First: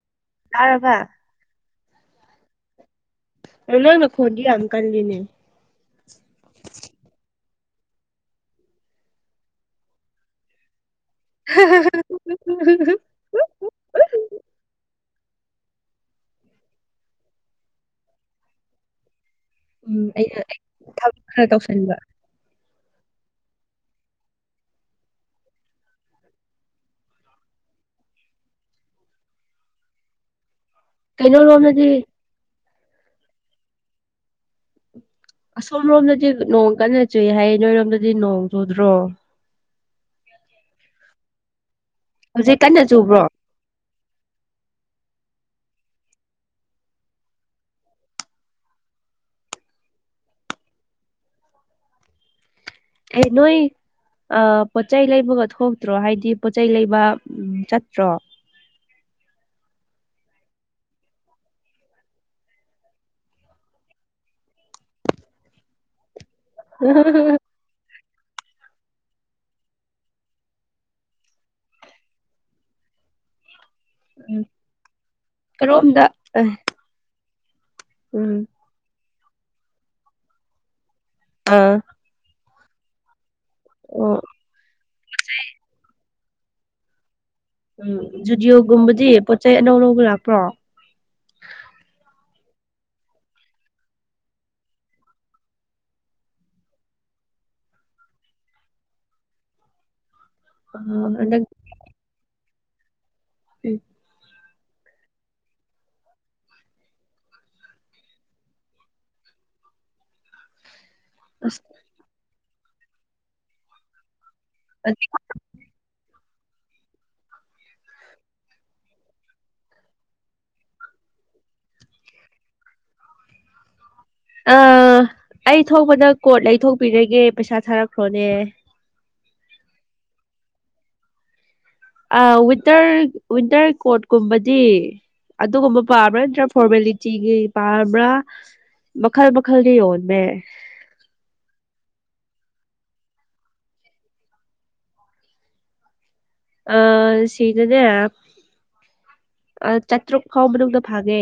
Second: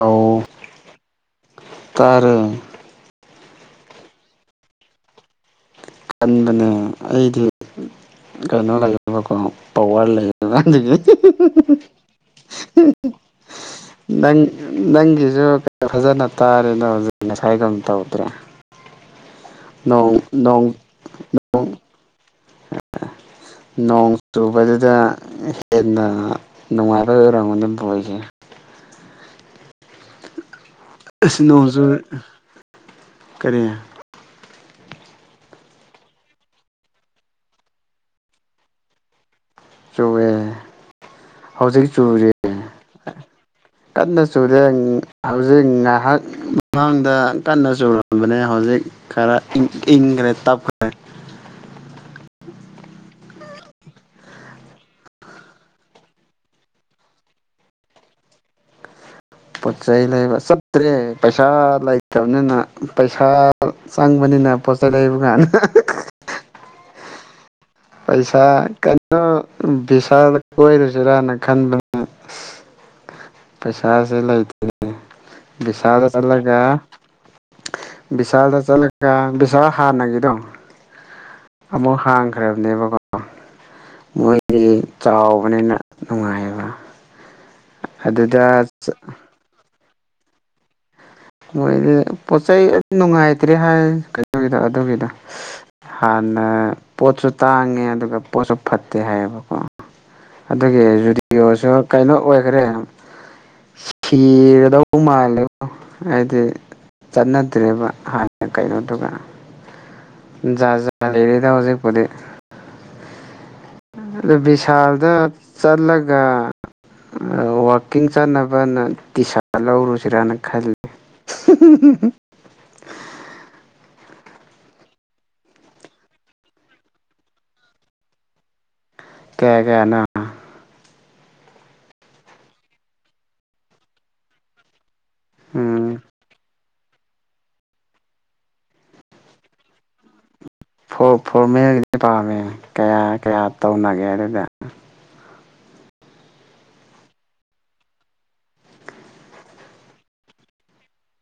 ꯑꯧ ꯇꯥꯔꯕꯥ ꯇꯥꯔꯦ ꯑ ꯅꯪ ꯅꯈꯣꯟꯗꯤ ꯌꯥꯝ ꯀꯜꯂꯤꯅꯦ ꯀꯟꯕꯅꯦ ꯑꯩꯗꯤ ꯀꯩꯅꯣ ꯂꯩꯌꯦꯕꯀꯣ ꯄꯋꯥꯔ ꯂꯩꯕ ꯑꯗꯨꯒꯤ [unintelligible] ꯅꯪ ꯅꯪꯒꯤꯖꯨ [unintelligible] ꯐꯖꯅ ꯇꯥꯔꯦꯗ ꯍꯧꯖꯤꯛ ꯉꯁꯥꯏꯗꯧꯅ ꯇꯧꯗ꯭ꯔꯦ ꯎꯝ ꯅꯣꯡ ꯑꯩꯔ ꯑꯩ ꯅꯣꯡ ꯊꯕꯛ ꯈꯔ ꯇꯧꯁꯟꯕ ꯅꯣꯡ ꯆꯨꯕꯗꯨꯗ ꯍꯦꯟꯅ ꯅꯨꯡꯉꯥꯏꯕꯩ ꯑꯣꯏꯔꯝꯒꯅꯤ ꯕꯣꯜꯖꯦ ꯑꯁ ꯅꯣꯡ ꯀꯩꯅꯣꯔꯣꯝꯗꯗꯤ ꯆꯨꯔꯦ ꯀꯔꯤ ꯑꯁꯣꯝ ꯔꯣꯝꯗꯗꯤ ꯅꯣꯡ ꯀꯟꯅ ꯆꯨꯏ ꯍꯥꯏꯌꯦ ꯅꯣꯏꯔꯣꯝꯗꯗꯤ ꯅꯣꯡ ꯆꯨꯗ꯭ꯔꯣ ꯆꯨꯌꯦ ꯍꯧꯖꯤꯛ ꯆꯨꯔꯤ ꯍꯧꯖꯤꯛ ꯀꯟꯅ ꯆꯨꯕ꯭ꯔꯣ ꯀꯟꯅ ꯆꯨꯗꯦ ꯍꯧꯖꯤꯛ ꯉꯥꯍꯥꯛ ꯃꯃꯥꯡꯗ ꯀꯟꯅ ꯆꯨꯔꯝꯕꯅꯦ ꯍꯧꯖꯤꯛ ꯈꯔ ꯏꯪ ꯏꯪꯈ꯭ꯔꯦ ꯇꯞꯈ꯭ꯔꯦ ꯑꯦ ꯅꯣꯏ ꯑ ꯄꯣꯠꯆꯩ ꯂꯩꯕꯒ ꯊꯣꯛꯇ꯭ꯔꯣ ꯍꯥꯏꯗꯤ ꯄꯣꯠꯆꯩ ꯂꯩꯕ ꯎꯝ ꯆꯠꯇ꯭ꯔꯣ ꯄꯣꯠ ꯆꯩ ꯂꯩꯕ ꯆꯠꯇ꯭ꯔꯦ ꯄꯩꯁꯥ ꯂꯩꯇꯕꯅꯤꯅ ꯄꯩꯁꯥ ꯆꯪꯕꯅꯤꯅ ꯄꯣꯠ ꯆꯩ ꯂꯩꯕ ꯀꯥꯟꯗ [unintelligible] ꯄꯩꯁꯥ ꯀꯩꯅꯣ ꯚꯤꯁꯥꯜꯗ ꯀꯣꯏꯔꯨꯁꯤꯔꯥꯅ ꯈꯟꯕꯅꯦ [inaudible] ꯄꯩꯁꯥꯁꯦ ꯎꯝ ꯂꯩꯇ꯭ꯔꯦ ꯀꯔꯣꯝꯗ ꯚꯤꯁꯥꯜꯗ ꯑ ꯆꯠꯂꯒ ꯎꯝ ꯕꯤꯁꯥꯜꯗ ꯆꯠꯂꯒ ꯕꯤꯚꯤꯁꯥꯜ ꯍꯥꯟꯅꯒꯤꯗꯣ ꯑꯥ ꯑꯃꯨꯛ ꯍꯥꯡꯈ꯭ꯔꯕꯅꯦꯕꯀꯣ ꯑꯣ ꯃꯣꯏꯗꯤ ꯆꯥꯎꯕꯅꯤꯅ ꯅꯨꯡꯉꯥꯏꯌꯦꯕ ꯎꯝ ꯑꯗꯨꯗ ꯖꯨꯗꯤꯑꯣꯒꯨꯝꯕꯗꯤ ꯄꯣꯠꯆ ꯆꯩ ꯑꯅꯧ ꯑꯅꯧꯕ ꯂꯥꯛꯄ꯭ꯔꯣ ꯃꯣꯏꯗꯤ ꯄꯣꯠ ꯆꯩ ꯑꯗꯨ ꯅꯨꯡꯉꯥꯏꯇ꯭ꯔꯦ ꯍꯥꯏ ꯀꯩꯅꯣꯒꯤꯗꯣ ꯑꯗꯨꯒꯤꯗꯣ ꯍꯥꯟꯅ ꯄꯣꯠꯁꯨ ꯇꯥꯡꯉꯦ ꯑꯗꯨꯒ ꯄꯣꯠꯁꯨ ꯐꯠꯇꯦ ꯍꯥꯏꯌꯦꯕꯀꯣ ꯑ ꯑꯗꯨꯒꯤ ꯍꯟꯗꯛ ꯔꯨꯗꯤꯑꯣꯁꯨ ꯀꯩꯅꯣ ꯑꯣꯏꯈꯔꯦ ꯎꯝ ꯁꯤꯔꯗ ꯄꯨ ꯃꯥꯜꯂꯦꯕꯣ ꯑꯩꯗꯤ ꯆꯠꯅꯗ꯭ꯔꯦꯕ ꯍꯥꯟꯅ ꯀꯩꯅꯣꯗꯨꯒ ꯖꯥꯥꯠ ꯖꯥꯠ ꯂꯩꯔꯦꯗ ꯑꯁ ꯍꯧꯖꯤꯛꯄꯨꯗꯤ ꯑꯗꯨꯗꯕꯤꯚꯤꯁꯥꯜꯗ ꯆꯠꯂꯒ ꯋꯥꯛꯀꯤꯡ ꯆꯠꯅꯕꯅ ꯇꯤ ꯁꯥꯔꯠ ꯂꯧꯔꯨꯁꯤꯔꯅ ꯈꯜꯂꯤ ꯍꯨꯝ ꯍꯨꯝ ꯑ ꯑꯩ ꯊꯣꯛꯄꯗ ꯀꯣꯠ ꯂꯩꯊꯣꯛꯄꯤꯔꯒꯦ ꯄꯩꯁꯥ ꯊꯥꯔꯛꯈ꯭ꯔꯣꯅꯦ ꯀꯌꯥ ꯀꯌꯥ ꯅꯣ ꯑ ꯋꯤꯟꯇꯔ ꯋꯤꯟꯇꯔ ꯀꯣꯠꯀꯨꯝꯕꯗꯤ ꯑꯗꯨꯒꯨꯝꯕ ꯎꯝ ꯄꯥꯝꯕ꯭ꯔꯥ ꯅꯠꯇ꯭ꯔ ꯐꯣꯔꯃꯦꯂꯤꯇꯤꯒꯤ ꯄꯥꯔꯕ꯭ꯔꯥ ꯃꯈꯜ ꯃꯈꯜꯒꯤ ꯌꯣꯟꯃꯦ ꯐꯣꯔꯃꯦꯜꯒꯤ ꯄꯥꯝꯃꯦ ꯀꯌꯥ ꯀꯌꯥ ꯇꯧꯅꯒꯦ ꯑꯗꯨꯗ ꯑ ꯁꯤꯗꯅꯦ ꯆꯥꯇ꯭ꯔꯨꯛ ꯐꯥꯎ ꯃꯅꯨꯡꯗ ꯐꯪꯉꯦ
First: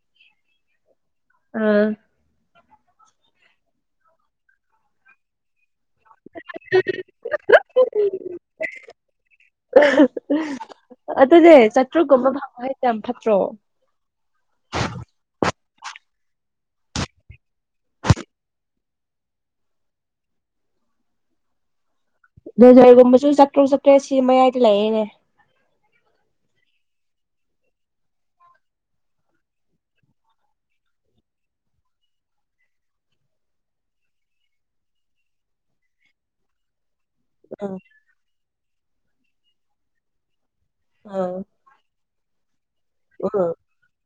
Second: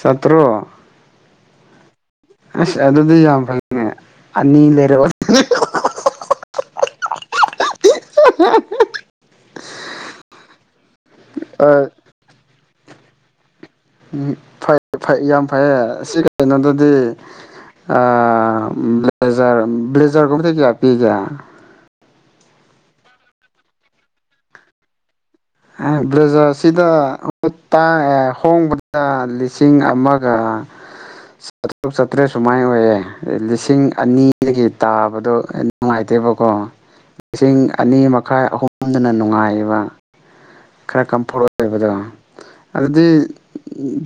ꯆꯥꯇ꯭ꯔꯨꯛ ꯎꯝ ꯑꯁ ꯑꯗꯨꯗꯤ ꯌꯥꯝ ꯐꯩꯅꯦ ꯑꯅꯤ ꯂꯩꯔꯛꯑꯣ [unintelligible] ꯑꯗꯨꯗꯤ ꯆꯥꯇ꯭ꯔꯨꯛꯀꯨꯝꯕ ꯐꯪꯕ ꯍꯥꯏꯁꯦ ꯌꯥꯝ ꯐꯠꯇ꯭ꯔꯣ ꯎꯝ ꯐꯩ ꯐꯩ ꯌꯥꯝ ꯐꯩꯌꯦ ꯁꯤ ꯀꯩꯅꯣꯗꯨꯗꯤ ꯑꯥ ꯕ꯭ꯂꯦꯖꯔ ꯕ꯭ꯂꯦꯖꯔꯒꯨꯝꯕꯗꯤ ꯀꯌꯥ ꯄꯤꯒꯦ ꯕꯂꯦꯖꯔꯒꯨꯝꯕꯁꯨ ꯆꯥꯇ꯭ꯔꯨꯛ ꯆꯥꯇꯔꯦꯠ ꯁꯤ ꯃꯌꯥꯏꯗ ꯂꯩꯌꯦꯅꯦ ꯕꯂꯦꯖꯔꯁꯤꯗ ꯍꯣꯡꯕꯗ ꯂꯤꯁꯤꯡ ꯑꯃꯒ ꯆꯥꯇ꯭ꯔꯨꯛ ꯆꯥꯇ꯭ꯔꯦꯠ ꯁꯨꯃꯥꯏꯅ ꯑꯣꯏꯌꯦ ꯂꯤꯁꯤꯡ ꯑꯅꯤꯗꯒꯤ ꯇꯥꯕꯗꯣ ꯅꯨꯡꯉꯥꯏꯇꯦꯕꯀꯣ [inaudible] ꯂꯤꯁꯤꯡ ꯑꯅꯤ ꯃꯈꯥꯏ ꯑꯍꯨꯝꯗꯅ ꯅꯨꯡꯉꯥꯏꯕ ꯈꯔ ꯑꯥ ꯀꯝꯐꯣꯔꯠ ꯑꯣꯏꯕꯗ ꯑꯗꯨꯗꯤ ꯎꯝ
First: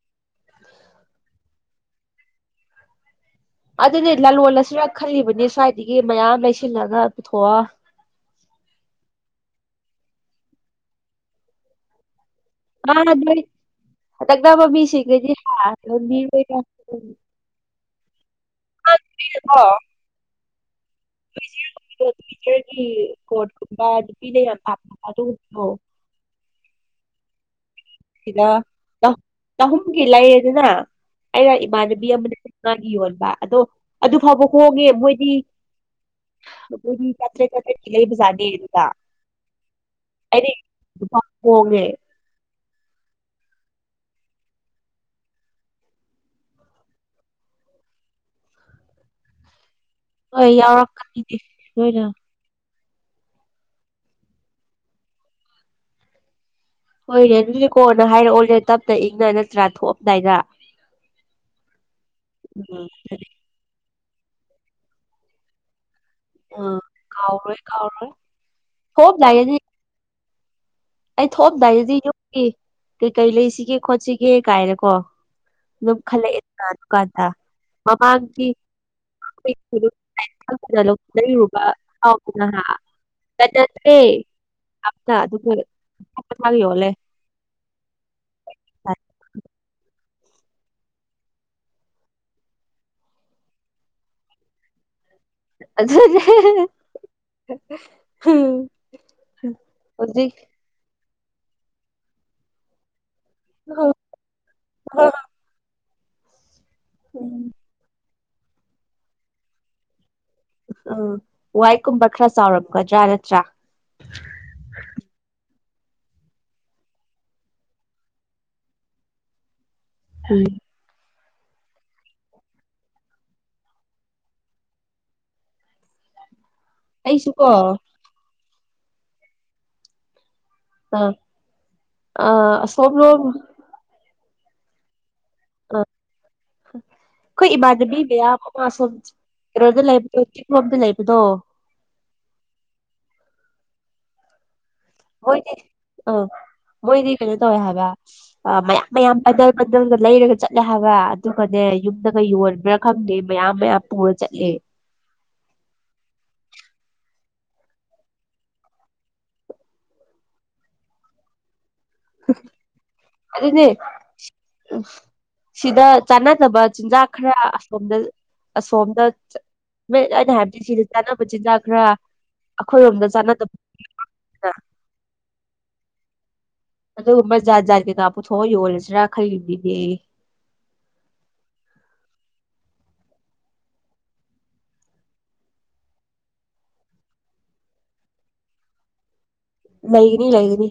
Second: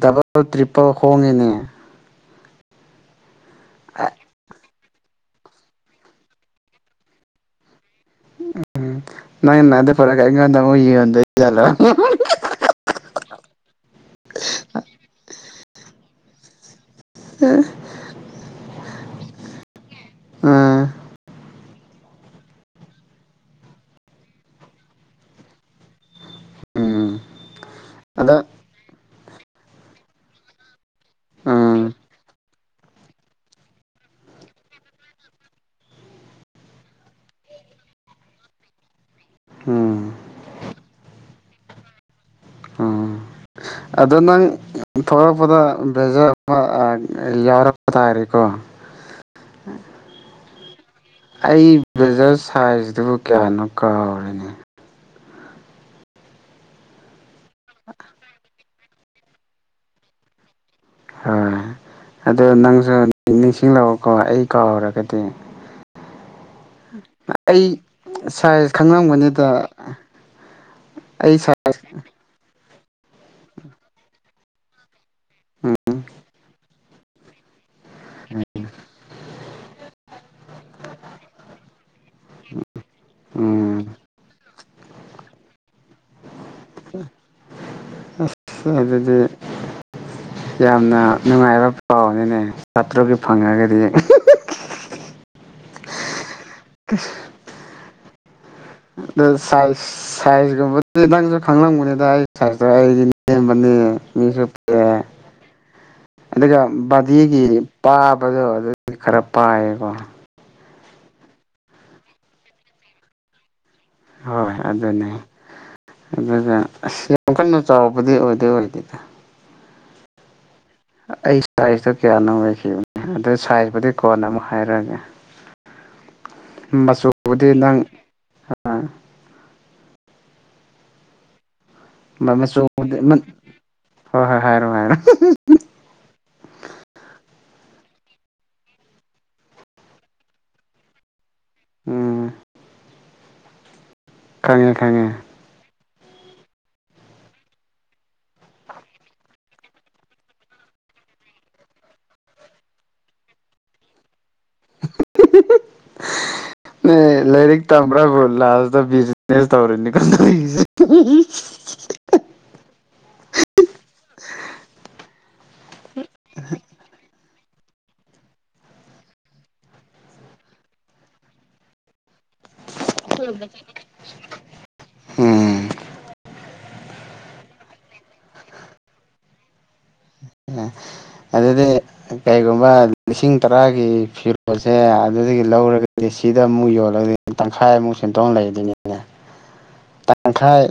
ꯗꯕꯜ ꯇ꯭ꯔꯤꯄꯜ ꯍꯣꯡꯉꯦꯅꯦ ꯑꯗꯨꯅꯤ ꯂꯂꯣꯟꯂꯁꯤꯔ ꯈꯜꯂꯤꯕꯅꯤ ꯁ꯭ꯋꯥꯏꯗꯒꯤ ꯃꯌꯥꯝ ꯂꯩꯁꯤꯜꯂꯒ ꯄꯨꯊꯣꯛꯑꯣ ꯎꯝ ꯅꯪꯅ ꯑꯗ ꯄꯨꯔꯛꯒ ꯑꯩꯉꯣꯟꯗ ꯑꯃꯨꯛ ꯌꯣꯟꯗꯨꯏꯖꯥꯠꯂꯣ ꯍ ꯇꯗꯥ ꯃ ꯃꯤ ꯁꯤ ꯀꯦꯁꯤ ꯍꯥ [unintelligible] ꯑꯥ ꯑꯣ ꯑꯥ ꯭ꯋꯗꯣꯋꯤꯖꯔꯒꯤ ꯀꯣꯠꯀꯨꯝꯕ ꯑꯗꯨꯄꯤꯅ ꯌꯥꯝ ꯊꯥꯞ ꯑꯗꯨ ꯎꯕꯤꯔꯣꯑꯣ ꯎꯝ ꯑꯗꯣ ꯁꯤꯗ ꯆꯍꯨꯝꯒꯤ ꯂꯩꯌꯦꯗꯅ ꯑꯩꯅ ꯎꯝ ꯏꯃꯥꯟꯅꯕꯤ ꯑꯃꯅ ꯃꯥ ꯌꯣꯟꯕ ꯑꯗꯣ ꯑꯗꯨ ꯐꯥꯎꯕ ꯍꯣꯡꯉꯦ ꯃꯣꯏꯗꯤ ꯆꯥꯇ꯭ꯔꯦꯠ ꯆꯥꯇ꯭ꯔꯦꯠ ꯀꯤ ꯂꯩꯕꯖꯠꯅꯦ ꯏꯗꯨꯗ ꯎꯝ ꯑꯩꯗꯤ ꯂꯄꯥ ꯀꯣꯡꯉꯦ ꯎꯝ ꯑꯗꯣ ꯅꯪ ꯊꯣꯂꯛꯄꯗ ꯕꯔꯖꯔ ꯑꯃ ꯌꯥꯎꯔꯛꯄ ꯇꯥꯔꯦꯀꯣ [inaudible] ꯍꯣꯏ ꯌꯥꯎꯔꯛꯀꯅꯤꯅꯦ ꯑꯩ ꯅꯣꯏꯅ ꯕꯦꯖꯔ ꯁꯥꯢꯇꯨꯕꯨ ꯀꯌꯥꯅꯣ ꯀꯥꯥꯎꯔꯦꯅꯦ ꯍꯣꯢ ꯌꯥꯢꯗꯨꯗꯤꯀꯣꯅ ꯍꯥꯢꯔꯛꯑꯣꯔꯦ ꯇꯞꯇꯅ ꯏꯪꯅ ꯅꯠꯇ꯭ꯔꯥ ꯊꯣꯛꯑꯝꯗꯥꯢꯗ ꯍꯣꯢ ꯑꯗꯨ ꯅꯪꯁꯨ ꯅꯤꯡꯁꯤꯡꯂꯛꯑꯣꯀꯣ ꯑꯩ ꯀꯥꯎꯔꯒꯗꯤ ꯎꯝ ꯀꯥꯎꯔꯣꯏ ꯑꯩ ꯀꯥꯎꯔꯣꯏ ꯁꯥꯢꯖ ꯈꯪꯂꯝꯒꯅꯤꯗ ꯊꯣꯛꯑꯝꯗꯥꯏꯗꯗꯤ ꯑꯩ ꯊꯣꯛꯑꯝꯗꯥꯢꯗꯗꯤ ꯌꯨꯝꯒꯤ ꯀꯩꯀꯩ ꯂꯩꯁꯤꯒꯦ ꯈꯣꯠꯁꯤꯒꯦ ꯀꯥꯢꯅ ꯀꯣ ꯎꯝ ꯑꯗꯨꯝ ꯈꯜꯂꯛꯑꯦꯀꯥꯟ ꯑꯗꯨꯗꯨꯀꯥꯟꯗ ꯃꯃꯥꯡꯒꯤ [unintelligible] ꯂꯩꯔꯕ ꯑꯧ ꯎ ꯅꯍꯥ ꯑꯖ ꯗ꯭ꯔꯦ ꯎꯝ ꯑꯞꯅ ꯑꯗꯨ ꯄꯣꯔꯦ ꯑꯞ ꯑꯊꯥꯕꯤ ꯌꯣꯜꯂꯦ ꯁꯦ ꯑꯗꯨꯗꯤ ꯌꯥꯝꯅ ꯅꯨꯡꯉꯥꯢꯕ ꯄꯥꯎꯅꯤꯅꯦ ꯑꯥꯠꯇ꯭ꯔꯕꯦꯛ ꯐꯪꯉꯑꯒꯗꯤ ꯑꯗꯨꯅꯦ [unintelligible] ꯍꯨꯝ ꯅꯪ ꯁꯥꯢ ꯁꯥꯢꯖꯀꯨꯝꯕꯗꯤ ꯅꯪꯁꯨ ꯈꯪꯂꯝꯑꯅꯤꯗ ꯑꯩ ꯁꯥꯢꯖꯇꯣ ꯑꯩꯒꯤ ꯃꯤ ꯅꯦꯝꯕꯅꯤꯅ ꯃꯤꯁꯨꯨ ꯄꯖꯔꯦ ꯑꯗꯨꯒ ꯕꯥꯗꯤꯒꯤ ꯄꯥꯕꯗꯣ ꯑꯗꯨꯗꯤ ꯈꯔ ꯄꯥꯢꯌꯦꯀꯣ ꯎꯝ ꯋꯥꯢꯀꯨꯝꯕ ꯈꯔ ꯆꯥꯎꯔꯛꯒꯗ꯭ꯔꯥ ꯅꯠꯇ꯭ꯔꯥ ꯍꯣꯢ ꯑꯗꯨꯅꯦ ꯑꯗꯨꯗ ꯑꯁ ꯌꯥꯝ ꯀꯟꯅ ꯆꯥꯎꯕꯗꯤ ꯑꯣꯢꯗꯦ ꯑꯣꯢꯗꯦꯗ ꯆꯨꯢ ꯑꯩ ꯁꯥꯢꯖꯇꯣ ꯀꯌꯥꯅꯣ ꯑꯣꯢꯈꯤꯕꯅꯤ ꯑꯗꯨ ꯁꯥꯢꯖꯄꯨꯗꯤ ꯀꯣꯟꯅ ꯑꯃꯨꯛ ꯍꯥꯢꯔꯛꯑꯒꯦ ꯃꯆꯨꯕꯨꯗꯤ ꯑꯩꯁꯨꯀꯣ ꯅꯪ ꯑ ꯑ ꯑꯥ ꯁꯣꯞꯂꯣꯛ ꯍꯣꯢ ꯍꯣꯢ ꯍꯥꯢꯔꯣ ꯍꯥꯢꯔꯣ [unintelligible] ꯑ ꯈꯣꯢ ꯏꯃꯥꯟꯅꯕꯤ ꯃꯌꯥꯝ ꯑꯃ ꯁꯣꯝ ꯀꯩꯅꯣꯗ ꯂꯩꯕꯗꯣ ꯆꯤꯂꯣꯝꯗ ꯂꯩꯕꯗꯣ ꯎꯝ ꯈꯪꯉꯦ ꯈꯪꯉꯦ ꯍꯣꯢꯅꯦ ꯑ ꯃꯣꯢꯗꯤ ꯀꯩꯅꯣ ꯇꯧꯋꯦ ꯍꯥꯢꯕ ꯑ ꯃꯌꯥꯝ ꯃꯌꯥꯝ ꯄꯟꯗꯜ ꯄꯟꯗꯜꯒ ꯂꯩꯔꯒ ꯆꯠꯂꯦ ꯍꯥꯢꯕ ꯑꯗꯨꯒꯅꯦ ꯌꯨꯝꯗꯒ ꯌꯣꯟꯕ꯭ꯔꯥ ꯈꯪꯗꯦ ꯃꯌꯥꯝ ꯃꯌꯥꯝ ꯄꯨꯔ ꯆꯠꯂꯦ ꯅꯦ ꯂꯥꯢꯔꯤꯛ ꯇꯝꯕ꯭ꯔꯥꯕꯨ ꯂꯥꯁꯇ ꯕꯤꯖꯤꯅꯦꯁ ꯇꯧꯔꯅꯤ ꯀꯟꯁꯦ [unintelligible] ꯑꯗꯨꯅꯦ ꯎꯝ ꯁꯤꯗ ꯆꯥꯟꯅꯗꯕ ꯆꯤꯟꯖꯥꯛ ꯈꯔ ꯑꯁꯣꯝꯗ ꯑꯁꯣꯝꯗ ꯑꯩꯅ ꯍꯥꯢꯕꯗꯤ ꯁꯤꯗ ꯆꯥꯅꯕ ꯆꯤꯟꯖꯥꯛ ꯈ꯭ꯔ [unintelligible] ꯎꯝ ꯑꯗꯨꯒꯨꯝꯕ ꯖꯥꯠ ꯖꯥꯠ ꯀꯩꯀꯥ ꯄꯨꯊꯣꯛꯑ ꯌꯣꯜꯂꯤꯁꯤꯔꯥ ꯈꯩꯜꯂꯤꯅꯤꯅꯦ ꯑꯗꯨꯗꯤ ꯀꯩꯒꯨꯝꯕ ꯂꯤꯁꯤꯡ ꯇꯔꯥꯒꯤ ꯐꯤꯔꯣꯜꯁꯦ ꯑꯗꯨꯗꯒꯤ ꯂꯧꯔꯒꯗꯤ ꯁꯤꯗ ꯑꯃꯨꯛ ꯌꯣꯜꯂꯗꯤ ꯇꯪꯈꯥꯢꯃꯨꯛ ꯁꯦꯟꯇꯣꯡ ꯂꯩꯗꯨꯢꯅꯦ [inaudible] ꯇꯪꯈꯥꯏ ꯂꯩꯒꯅꯤ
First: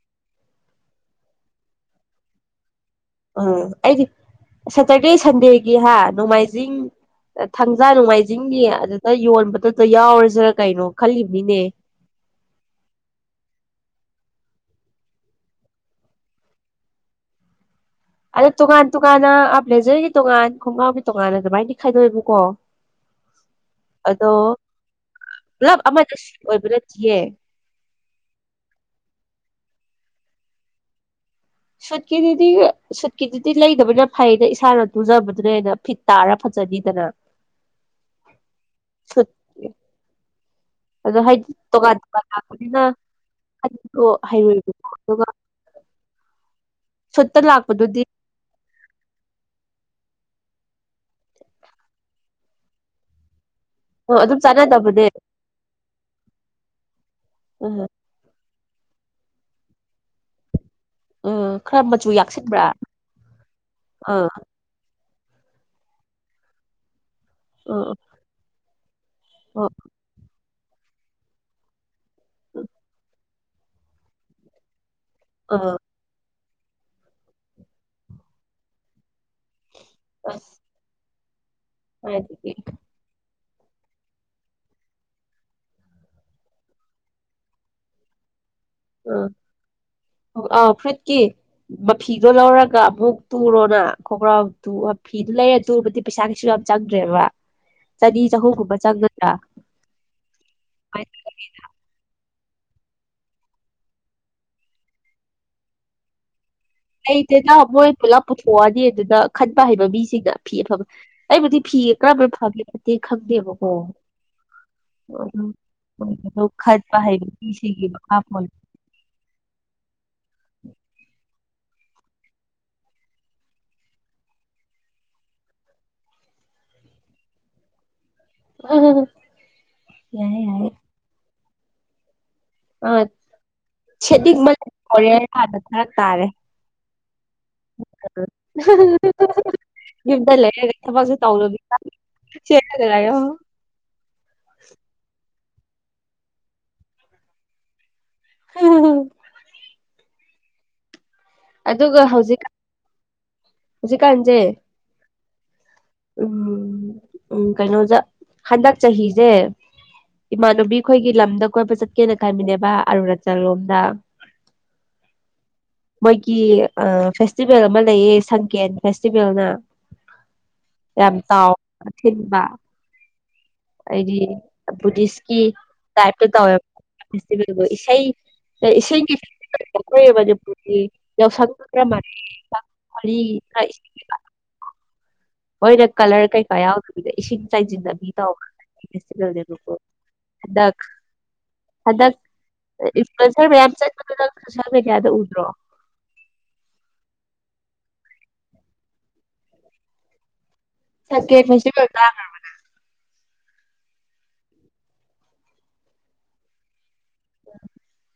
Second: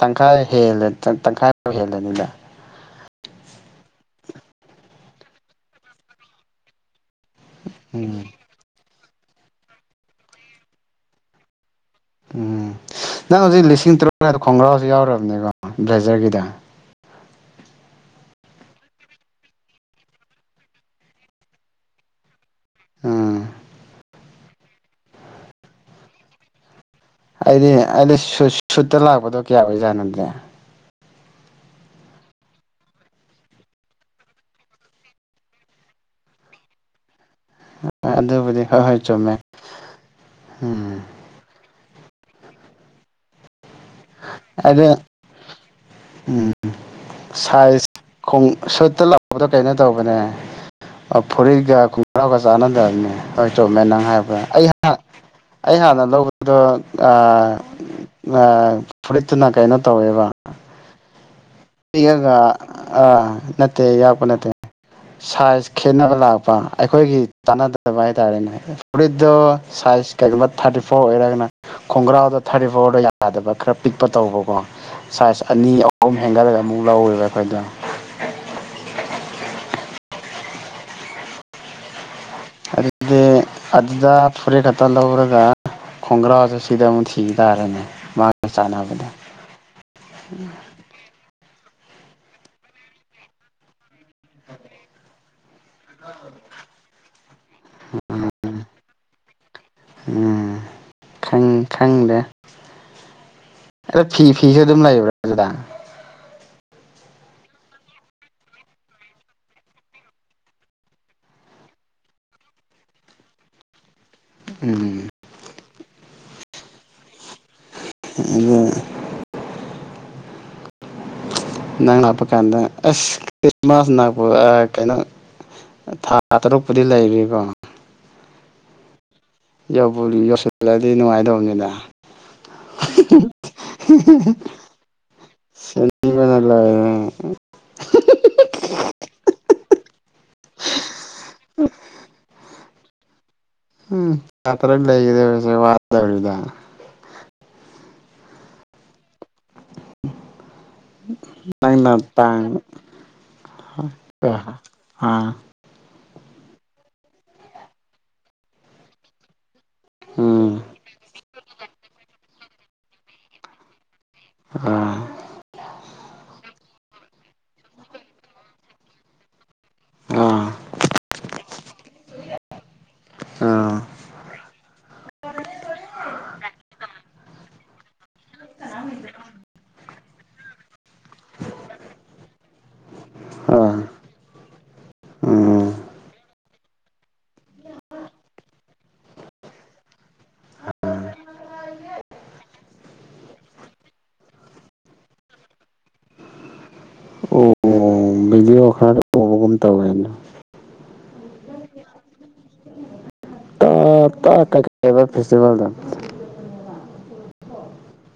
ꯇꯪꯈꯥꯏ ꯍꯦꯜꯂꯦ ꯇꯪꯈꯥꯏ ꯐꯥꯎ ꯍꯦꯜꯂꯅꯤꯗ ꯎꯝ ꯑꯩꯗꯤ ꯁꯇꯔꯗꯦ ꯁꯟꯗꯦꯒꯤ ꯍꯥ ꯅꯣꯡꯃꯥꯏꯖꯤꯡ ꯊꯥꯡꯖꯥ ꯎꯝ ꯅꯣꯡꯉꯥꯏꯖꯤꯡꯒꯤ ꯑꯗꯨꯗ ꯌꯣꯟꯕꯗꯨꯗ ꯌꯥꯎꯔꯁꯤꯔꯥ ꯀꯩꯅꯣ ꯈꯜꯂꯤꯕꯅꯤꯅꯦ ꯎꯝ ꯅꯪ ꯍꯧꯖꯤꯛ ꯂꯤꯁꯤꯡ ꯇꯔꯨꯛ ꯍꯥꯢꯗꯣ ꯈꯣꯡꯒ꯭ꯔꯥꯎꯁꯨ ꯌꯥꯎꯔꯕꯅꯤꯀꯣ ꯕ꯭ꯂꯦꯖꯔꯒꯤꯗꯣ ꯑꯗꯣ ꯇꯣꯉꯥꯟ ꯇꯣꯉꯥꯟꯅ ꯕ꯭ꯂꯦꯖꯔꯒꯤ ꯇꯣꯉꯥꯟ ꯈꯣꯡꯒ꯭ꯔꯥꯎꯒꯤ ꯇꯣꯉꯥꯟꯅ ꯑꯗꯨꯃꯥꯏꯅꯗꯤ ꯈꯥꯏꯗꯣꯛꯑꯦꯕꯀꯣ ꯑꯥ ꯑꯗꯣ ꯄꯨꯂꯞ ꯑꯃꯔꯖꯦꯟꯁꯤ ꯑꯣꯏꯕ ꯅꯠꯇꯤꯌꯦ ꯑꯩꯗꯤ ꯑꯩꯗꯤ ꯁꯨꯠꯇ ꯂꯥꯛꯄꯗꯣ ꯀꯌꯥ ꯑꯣꯏꯖꯥꯠꯅꯣꯗꯦ ꯑꯗꯨꯗꯤ ꯁꯨꯠꯀꯤꯗꯨꯗꯤ ꯁꯨꯠꯀꯤꯗꯨꯗꯤ ꯂꯩꯗꯕꯅ ꯐꯩꯅ ꯏꯁꯥꯅ ꯇꯨꯖꯕꯗꯨꯅ ꯍꯦꯟꯅ ꯐꯤꯠ ꯇꯥꯔ ꯐꯖꯅꯤꯗꯅ ꯑ ꯑꯗꯨꯕꯨꯗꯤ ꯍꯣꯏ ꯍꯣꯏ ꯁꯨꯠ ꯆꯨꯝꯃꯦ ꯎꯝ ꯑꯗꯣ ꯍꯥꯏꯗꯤ ꯇꯣꯉꯥꯟ ꯇꯣꯉꯥꯟ ꯂꯥꯛꯄꯅꯤꯅ ꯑꯣ ꯍꯩꯔꯣꯏꯕꯀꯣ ꯑꯗ ꯑꯗꯨꯒ ꯎꯝ ꯁꯨꯠꯇ ꯁꯥꯏꯖ ꯂꯥꯛꯄꯗꯨꯗꯤ ꯈꯣꯡ ꯁꯨꯠꯇ ꯂꯥꯛꯄꯗꯣ ꯀꯩꯅꯣ ꯇꯧꯕꯅꯦ ꯑ ꯐꯨꯔꯤꯠꯒ ꯈꯣꯡꯒ꯭ꯔꯥꯎꯒ ꯆꯥꯟꯅꯗꯕꯅꯦ ꯍꯣꯏ ꯆꯣꯞꯃꯦ ꯅꯪ ꯑ ꯍꯥꯏꯕꯗꯣ ꯑꯗꯨꯝ ꯑꯩ ꯍꯥꯟ ꯆꯥꯟꯅꯗꯕꯅꯦ ꯑꯩ ꯍꯥꯟꯅ ꯂꯧꯕꯗꯣ ꯑ ꯎꯝ ꯑꯥ ꯐꯨꯔꯤꯠꯇꯨꯅ ꯀꯩꯅꯣ ꯇꯧꯋꯦꯕ ꯎꯝ ꯈꯔ ꯃꯆꯨ ꯄꯤꯛꯑꯒ ꯌꯥꯛꯁꯤꯟꯕ꯭ꯔꯥ ꯑꯥ ꯅꯠꯇꯦ ꯌꯥꯛꯄ ꯑꯥ ꯅꯠꯇꯦ ꯁꯥꯏꯖ ꯈꯦꯠꯅꯕ ꯂꯥꯛꯄ ꯑꯩꯈꯣꯏꯒꯤ ꯑꯥ ꯆꯥꯟꯅꯗꯕ ꯍꯥꯏꯇꯥꯥꯔꯦꯅꯦ ꯐꯨꯔꯤꯠꯇꯣ ꯑꯥ ꯁꯥꯏꯖ ꯀꯩꯒꯨꯝꯕ ꯊꯥꯔꯇꯤ ꯐꯣꯔ ꯑꯣꯏꯔꯒꯅ ꯈꯣꯡꯒ꯭ꯔꯥꯎꯗ ꯊꯥꯔꯇꯤ ꯐꯣꯔꯗ ꯌꯥꯗꯕ ꯈꯔ ꯄꯤꯛꯄ ꯇꯧꯕꯀꯣ ꯁꯥꯏꯖ ꯑꯥ ꯑꯅꯤ ꯑꯍꯨꯝ ꯍꯦꯟꯒꯠꯂꯒ ꯑꯃꯨꯛ ꯂꯧꯋꯦꯕ ꯑꯩꯈꯣꯏꯗꯣ [unintelligible] [unintelligible] [inaudible] ꯍꯦ ꯑꯗꯨꯗ ꯐꯨꯔꯤꯠ ꯈꯛꯇ ꯂꯧꯔꯒ ꯈꯣꯡꯒ꯭ꯔꯥꯎꯁꯨ ꯁꯤꯗ ꯑꯃꯨꯛ ꯊꯤꯈꯤ ꯇꯥꯔꯦꯅꯦ ꯃꯥ ꯒ ꯆꯥꯟꯅꯕꯅꯤ ꯑꯪ ꯑꯥꯎ ꯐꯨꯔꯤꯠ ꯀꯤ ꯃꯐꯤꯗꯣ ꯂꯧꯔꯒ ꯑꯃꯨꯛ ꯇꯨꯔꯣꯅ ꯈꯣꯡꯒ꯭ꯔꯥꯎꯇꯨ ꯐꯤꯗꯨ ꯂꯩꯔ ꯇꯨꯕꯗꯤ ꯄꯩꯁꯥ ꯀꯩꯁꯨ ꯌꯥꯝ ꯆꯪꯗ꯭ꯔꯦꯕ ꯆꯅꯤ ꯆꯍꯨꯝꯒꯨꯝꯕ ꯆꯪꯒꯗ꯭ꯔ ꯎꯝ ꯈꯪ ꯈꯪꯗꯦ ꯑꯗꯣ ꯐꯤ ꯐꯤꯁꯨ ꯑꯗꯨꯝ ꯂꯩꯕ꯭ꯔ ꯑꯗꯨꯗꯥ ꯂꯩꯇꯦꯗ ꯃꯣꯏ ꯄꯨꯂꯞ ꯄꯨꯊꯣꯛꯑꯅꯤ ꯑꯗꯨꯗ ꯈꯟꯕ ꯍꯩꯕ ꯃꯤꯁꯤꯡꯅ ꯐꯤ ꯑꯐꯕ ꯑꯩꯕꯨꯗꯤ ꯐꯤ ꯀꯔꯝꯕꯅ ꯐꯒꯦꯕꯨꯗꯤ ꯈꯪꯗꯦꯕꯀꯣ ꯎꯝ ꯑꯗꯨ ꯑꯗꯣ ꯈꯟꯕ ꯍꯩꯕ ꯃꯤꯁꯤꯡꯒꯤ ꯃꯈꯥ ꯄꯣꯜꯂꯦ ꯍꯑꯗꯨ ꯅꯪ ꯂꯥꯛꯄ ꯀꯥꯟꯗ ꯑꯁ ꯈ꯭ꯔꯤꯁꯃꯥꯁ [unintelligible] ꯑ ꯀꯩꯅꯣ ꯊꯥ ꯇꯔꯨꯛꯄꯨꯗꯤ ꯂꯩꯔꯤꯕ [unintelligible] ꯌꯧꯕꯨ ꯌꯧꯁꯤꯜꯂꯗꯤ ꯅꯨꯡꯉꯥꯏꯗꯧꯅꯤꯅꯦ [inaudible] ꯑ ꯁꯦꯠꯅꯤꯡ [unintelligible] ꯈꯔ ꯇꯥꯔꯦ ꯁꯦꯝꯕꯅ ꯂꯣꯏꯔꯦ [unintelligible] ꯌꯨꯝꯗ ꯂꯩꯔꯒ ꯊꯕꯛꯁꯨ ꯇꯧꯗꯕꯤꯗ ꯁꯦꯠꯂꯒ ꯂꯩꯌꯣ ꯎꯝ ꯊꯥ ꯇꯔꯨꯛ ꯂꯩꯒꯗꯕꯁꯦ ꯋꯥꯗꯧꯔꯤꯗ [unintelligible] ꯅꯪꯅ ꯑꯗꯨꯒ ꯍꯧꯖꯤꯛ ꯇꯥꯡ ꯍꯧꯖꯤꯛꯀꯥꯟꯁꯦ ꯑꯥ ꯎꯝ ꯎꯝ ꯀꯩꯅꯣꯗ ꯍꯟꯗꯛ ꯆꯍꯤꯁꯦ ꯎꯝ ꯏꯃꯥꯟꯅꯕꯤꯈꯣꯏꯒꯤ ꯂꯝꯗ ꯀꯣꯏꯕ ꯆꯠꯀꯦꯅ ꯈꯟꯕꯅꯦꯕ ꯑꯔꯨꯅꯥꯆꯜ ꯂꯣꯝꯗ ꯑꯥ ꯃꯣꯏꯒꯤ ꯐꯦꯁꯇꯤꯚꯦꯜ ꯑꯃ ꯂꯩꯌꯦ ꯁꯟꯀꯦꯟ ꯐꯦꯁꯇꯤꯚꯦꯜꯅ ꯑꯥ ꯌꯥꯝ ꯆꯥꯎꯅ ꯑꯊꯤꯟꯕ ꯑꯥ ꯍꯥꯏꯗꯤ ꯕꯨꯙꯤꯁꯀꯤ ꯇꯥꯏꯞꯇ ꯇꯧꯋꯦꯕ ꯐꯦꯁꯇꯤꯚꯦꯜꯗꯣ ꯏꯁꯩ ꯏꯁꯤꯡꯒꯤ ꯐꯦꯁꯇꯤꯕꯦꯜ ꯑꯈꯣꯏ ꯃꯅꯤꯄꯨꯔꯒꯤ ꯌꯥꯎꯁꯪꯒ ꯈꯔ ꯃꯥꯥꯟꯅꯩꯌꯦ ꯑꯥ [unintelligible] ꯎꯝ ꯃꯣꯏꯅ ꯀꯂꯔ ꯀꯩꯀꯥ ꯌꯥꯎꯗꯕꯤꯗ ꯏꯁꯤꯡ ꯆꯥꯏꯖꯤꯟꯅꯕꯤ ꯇꯧꯕ ꯐꯦꯁꯇꯤꯚꯦꯜ ꯅꯦꯕꯀꯣ ꯍꯟꯗꯛ ꯍꯟꯗꯛ ꯏꯅꯐꯨꯌꯦꯟꯁꯔ ꯃꯌꯥꯝ ꯆꯠꯄꯗꯨ ꯅꯪ ꯁꯣꯁꯦꯜ ꯃꯦꯗꯤꯌꯥꯗ ꯎꯗ꯭ꯔꯣ [unintelligible] ꯎꯕꯒꯨꯝ ꯇꯧꯋꯦꯅ [unintelligible] [unintelligible] ꯀꯂꯔ ꯐꯦꯁꯇꯤꯚꯦꯜꯗꯣ [inaudible]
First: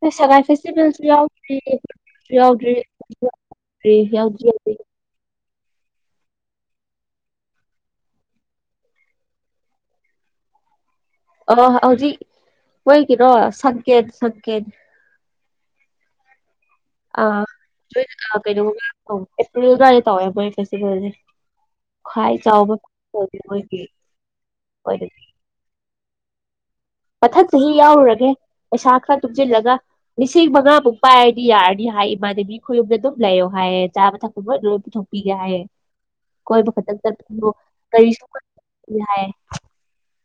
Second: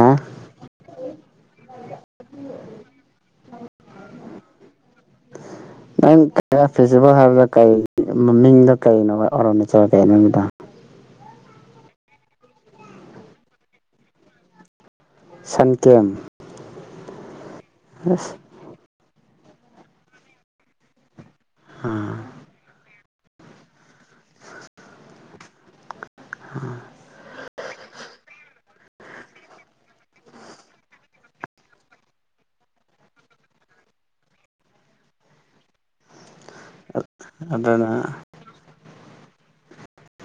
ꯅꯣꯏ ꯁꯉꯥꯏ ꯐꯦꯁꯇꯤꯚꯦꯜꯁꯨ ꯌꯥꯎꯗ꯭ꯔꯤ ꯌꯥꯎꯗ꯭ꯔꯤ ꯌꯥꯎꯗ꯭ꯔꯤ ꯉꯔꯥꯡ ꯐꯦꯁꯇꯤꯚꯦꯜ ꯍꯥꯏꯕꯗ ꯀꯩ ꯃꯃꯤꯡꯗꯣ ꯀꯩꯅꯣ ꯑꯣꯔꯣꯅꯆꯔ ꯀꯩꯅꯣ ꯍꯥꯏꯕꯗꯣ ꯑ ꯍꯧꯖꯤꯛ ꯃꯣꯏꯒꯤꯅꯣ ꯁꯪꯀꯦꯠ ꯁꯪꯀꯦꯠ ꯁꯟꯀꯦꯝ ꯑ ꯑꯁ ꯀꯩꯅꯣ ꯑꯦꯄ꯭ꯔꯤꯜ ꯑꯗꯨꯋꯥꯏꯗ ꯇꯧꯋꯦ ꯃꯣꯏ ꯐꯦꯁꯇꯤꯚꯦꯜꯁꯦ ꯑꯥ ꯈ꯭ꯋꯥꯏ ꯆꯥꯎꯕ ꯃꯣꯏꯒꯤ [inaudible] ꯃꯊꯛ ꯆꯍꯤ ꯌꯥꯎꯔꯨꯔꯒꯦ ꯄꯩꯁꯥ ꯈꯔ ꯇꯨꯡꯁꯤꯜꯂꯒ ꯂꯤꯁꯤꯡ ꯃꯉꯥꯃꯨꯛ ꯄꯥꯏꯔꯗꯤ ꯌꯥꯔꯅꯤ ꯍꯥꯏ ꯏꯃꯥꯟꯅꯕꯤ ꯈꯣꯏꯌꯨꯝꯗ ꯑꯗꯨꯝ ꯂꯩꯌꯣ ꯍꯥꯏꯌꯦ ꯆꯥꯕ ꯊꯛꯄ ꯃꯣꯏ ꯂꯣꯏ ꯄꯨꯊꯣꯛꯄꯤꯒꯦ ꯍꯥꯏꯑꯦ ꯀꯣꯏꯕ ꯈꯛꯇ ꯆꯠꯗꯣ ꯑꯗꯨꯅ ꯀꯔꯤꯁꯨ ꯍꯥꯏ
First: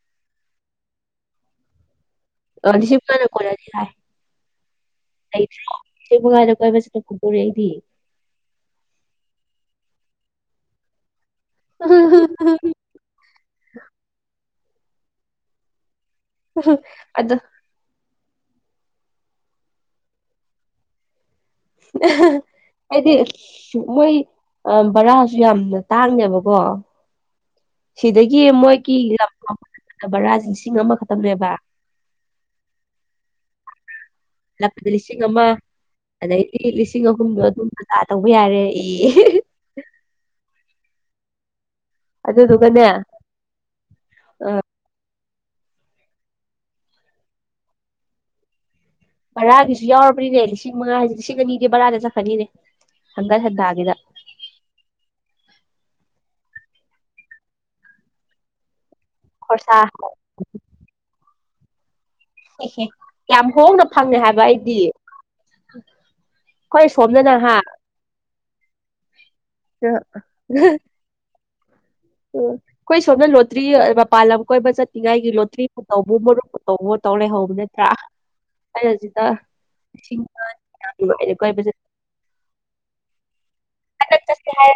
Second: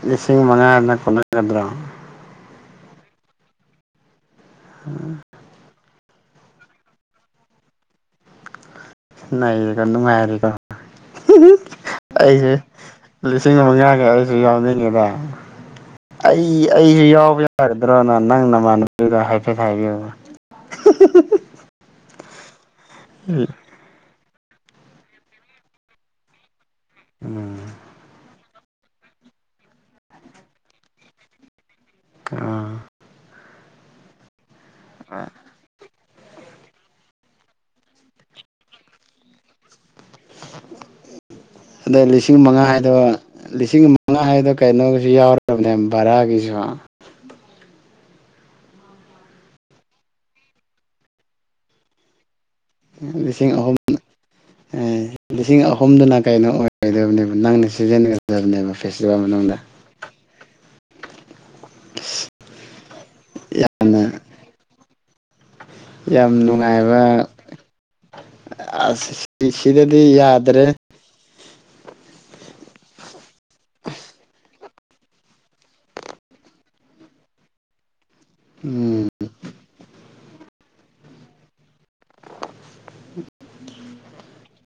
ꯂꯤꯁꯤꯡ ꯃꯪꯉꯥꯅ ꯀꯣꯟꯅꯒꯗꯔꯣ ꯑꯥ ꯂꯤꯁꯤꯡ ꯃꯉꯥꯅ ꯀꯣꯟꯅꯅꯤ ꯍꯥꯏ ꯎꯝ ꯅꯩꯗꯔꯣ ꯂꯤꯁꯤꯡ ꯃꯪꯉꯥꯅ ꯀꯣꯏꯕ ꯆꯠꯄꯥ ꯐꯪꯗꯣꯔꯦ ꯑꯩꯗꯤ ꯅꯩꯔꯦꯀꯣ ꯅꯨꯡꯉꯥꯏꯔꯤꯀꯣ ꯑꯩꯁꯦ ꯂꯤꯁꯤꯡ ꯃꯪꯉꯥ ꯈꯛ ꯑꯩꯁꯨ ꯌꯥꯎꯅꯤꯡꯉꯦꯗ ꯑꯩ ꯑꯩꯁꯨ ꯑꯗꯣ ꯌꯥꯎꯕ ꯌꯥꯒꯗꯔ꯭ꯅ ꯅꯪ ꯅꯃꯥꯟꯅꯕꯤꯗ ꯍꯥꯏꯐꯦꯠ ꯍꯥꯏꯕꯤꯌꯨ [unintelligible] ꯑꯩꯗꯤ ꯃꯣꯏ ꯕꯔꯥꯁꯨ ꯌꯥꯝꯅ ꯇꯥꯡꯗꯦꯕꯀꯣ ꯎꯝ ꯁꯤꯗꯒꯤ ꯃꯣꯏꯒꯤ ꯂꯝ ꯑꯃ [unintelligible] ꯕꯔꯥ ꯂꯤꯁꯤꯡ ꯑꯃꯈꯛꯇꯪꯅꯦꯕ ꯑꯥ ꯂꯥꯛꯄꯗ ꯂꯤꯁꯤꯡ ꯑꯃ ꯑꯗꯩꯗꯤ ꯂꯤꯁꯤꯡ ꯑꯍꯨꯝꯗꯣ ꯑꯗꯨꯝ ꯃꯥꯖꯥ ꯇꯧꯕ ꯌꯥꯔꯦ ꯏ ꯑꯗꯣ ꯂꯤꯁꯤꯡ ꯃꯉꯥ ꯑꯗꯨꯗꯨꯒꯅꯦ ꯍꯥꯏꯗꯣ ꯂꯤꯁꯤꯡ ꯃꯉꯥ ꯍꯥꯢꯗꯣ ꯀꯩꯅꯣꯒꯤꯁꯨ ꯌꯥꯎꯔꯕꯅꯦ ꯕꯔꯥꯒꯤꯁꯨ ꯕꯔꯥꯒꯤꯁꯨ ꯌꯥꯎꯔꯕꯅꯤꯅꯦ ꯂꯤꯁꯤꯡ ꯃꯉꯥ ꯍꯥꯏꯁꯦ ꯂꯤꯁꯤꯡ ꯑꯅꯤꯗꯤ ꯕꯔꯥꯗ ꯆꯠꯈ꯭ꯔꯅꯤꯅꯦ ꯍꯪꯒꯠ ꯂꯤꯁꯤꯡ ꯑꯍꯨꯝ ꯍꯟꯗꯥꯒꯤꯗ ꯑꯦ ꯂꯤꯁꯤꯡ ꯑꯍꯨꯝꯗꯨꯅ ꯀꯩꯅꯣ ꯑꯣꯏꯒꯗꯕꯅꯦꯕ ꯅꯪꯅ ꯁꯤꯖꯤꯟꯅꯒꯗꯕꯅꯦꯕ ꯐꯦꯁꯇꯤꯚꯦꯜ ꯃꯅꯨꯡꯗ ꯈꯣꯔꯁꯥ ꯢꯁ [unintelligible] ꯌꯥꯝ ꯍꯣꯡꯅ ꯐꯪꯉꯦ ꯍꯥꯏꯕ ꯑꯩꯗꯤ ꯌꯥꯝ ꯑꯩꯈꯣꯏ ꯅꯨꯡꯉꯥꯏꯕ ꯁꯣꯝꯗꯅꯍꯥ ꯑꯁ ꯎꯝ ꯁꯤꯗꯗꯤ ꯌꯥꯗ꯭ꯔꯦ ꯎꯝ ꯑꯩꯈꯣꯏ ꯁꯣꯝꯅ ꯂꯣꯇ꯭ꯔꯤ ꯃꯄꯥꯟ ꯂꯝ ꯀꯣꯏꯕ ꯆꯠꯅꯤꯡꯉꯥꯏꯒꯤ ꯂꯣꯇ꯭ꯔꯤꯄꯨ ꯇꯧꯕꯥꯑꯣ ꯃꯔꯨꯞꯄꯨ ꯇꯧꯕꯥꯑꯣ ꯇꯧ ꯂꯩꯍꯧꯕꯅꯦ ꯅꯠꯇ꯭ꯔꯥ ꯑꯩꯅ ꯎꯝ ꯁꯤꯗ [unintelligible] [unintelligible] [unintelligible] ꯑꯩꯅ ꯆꯠꯁꯦ [unintelligible]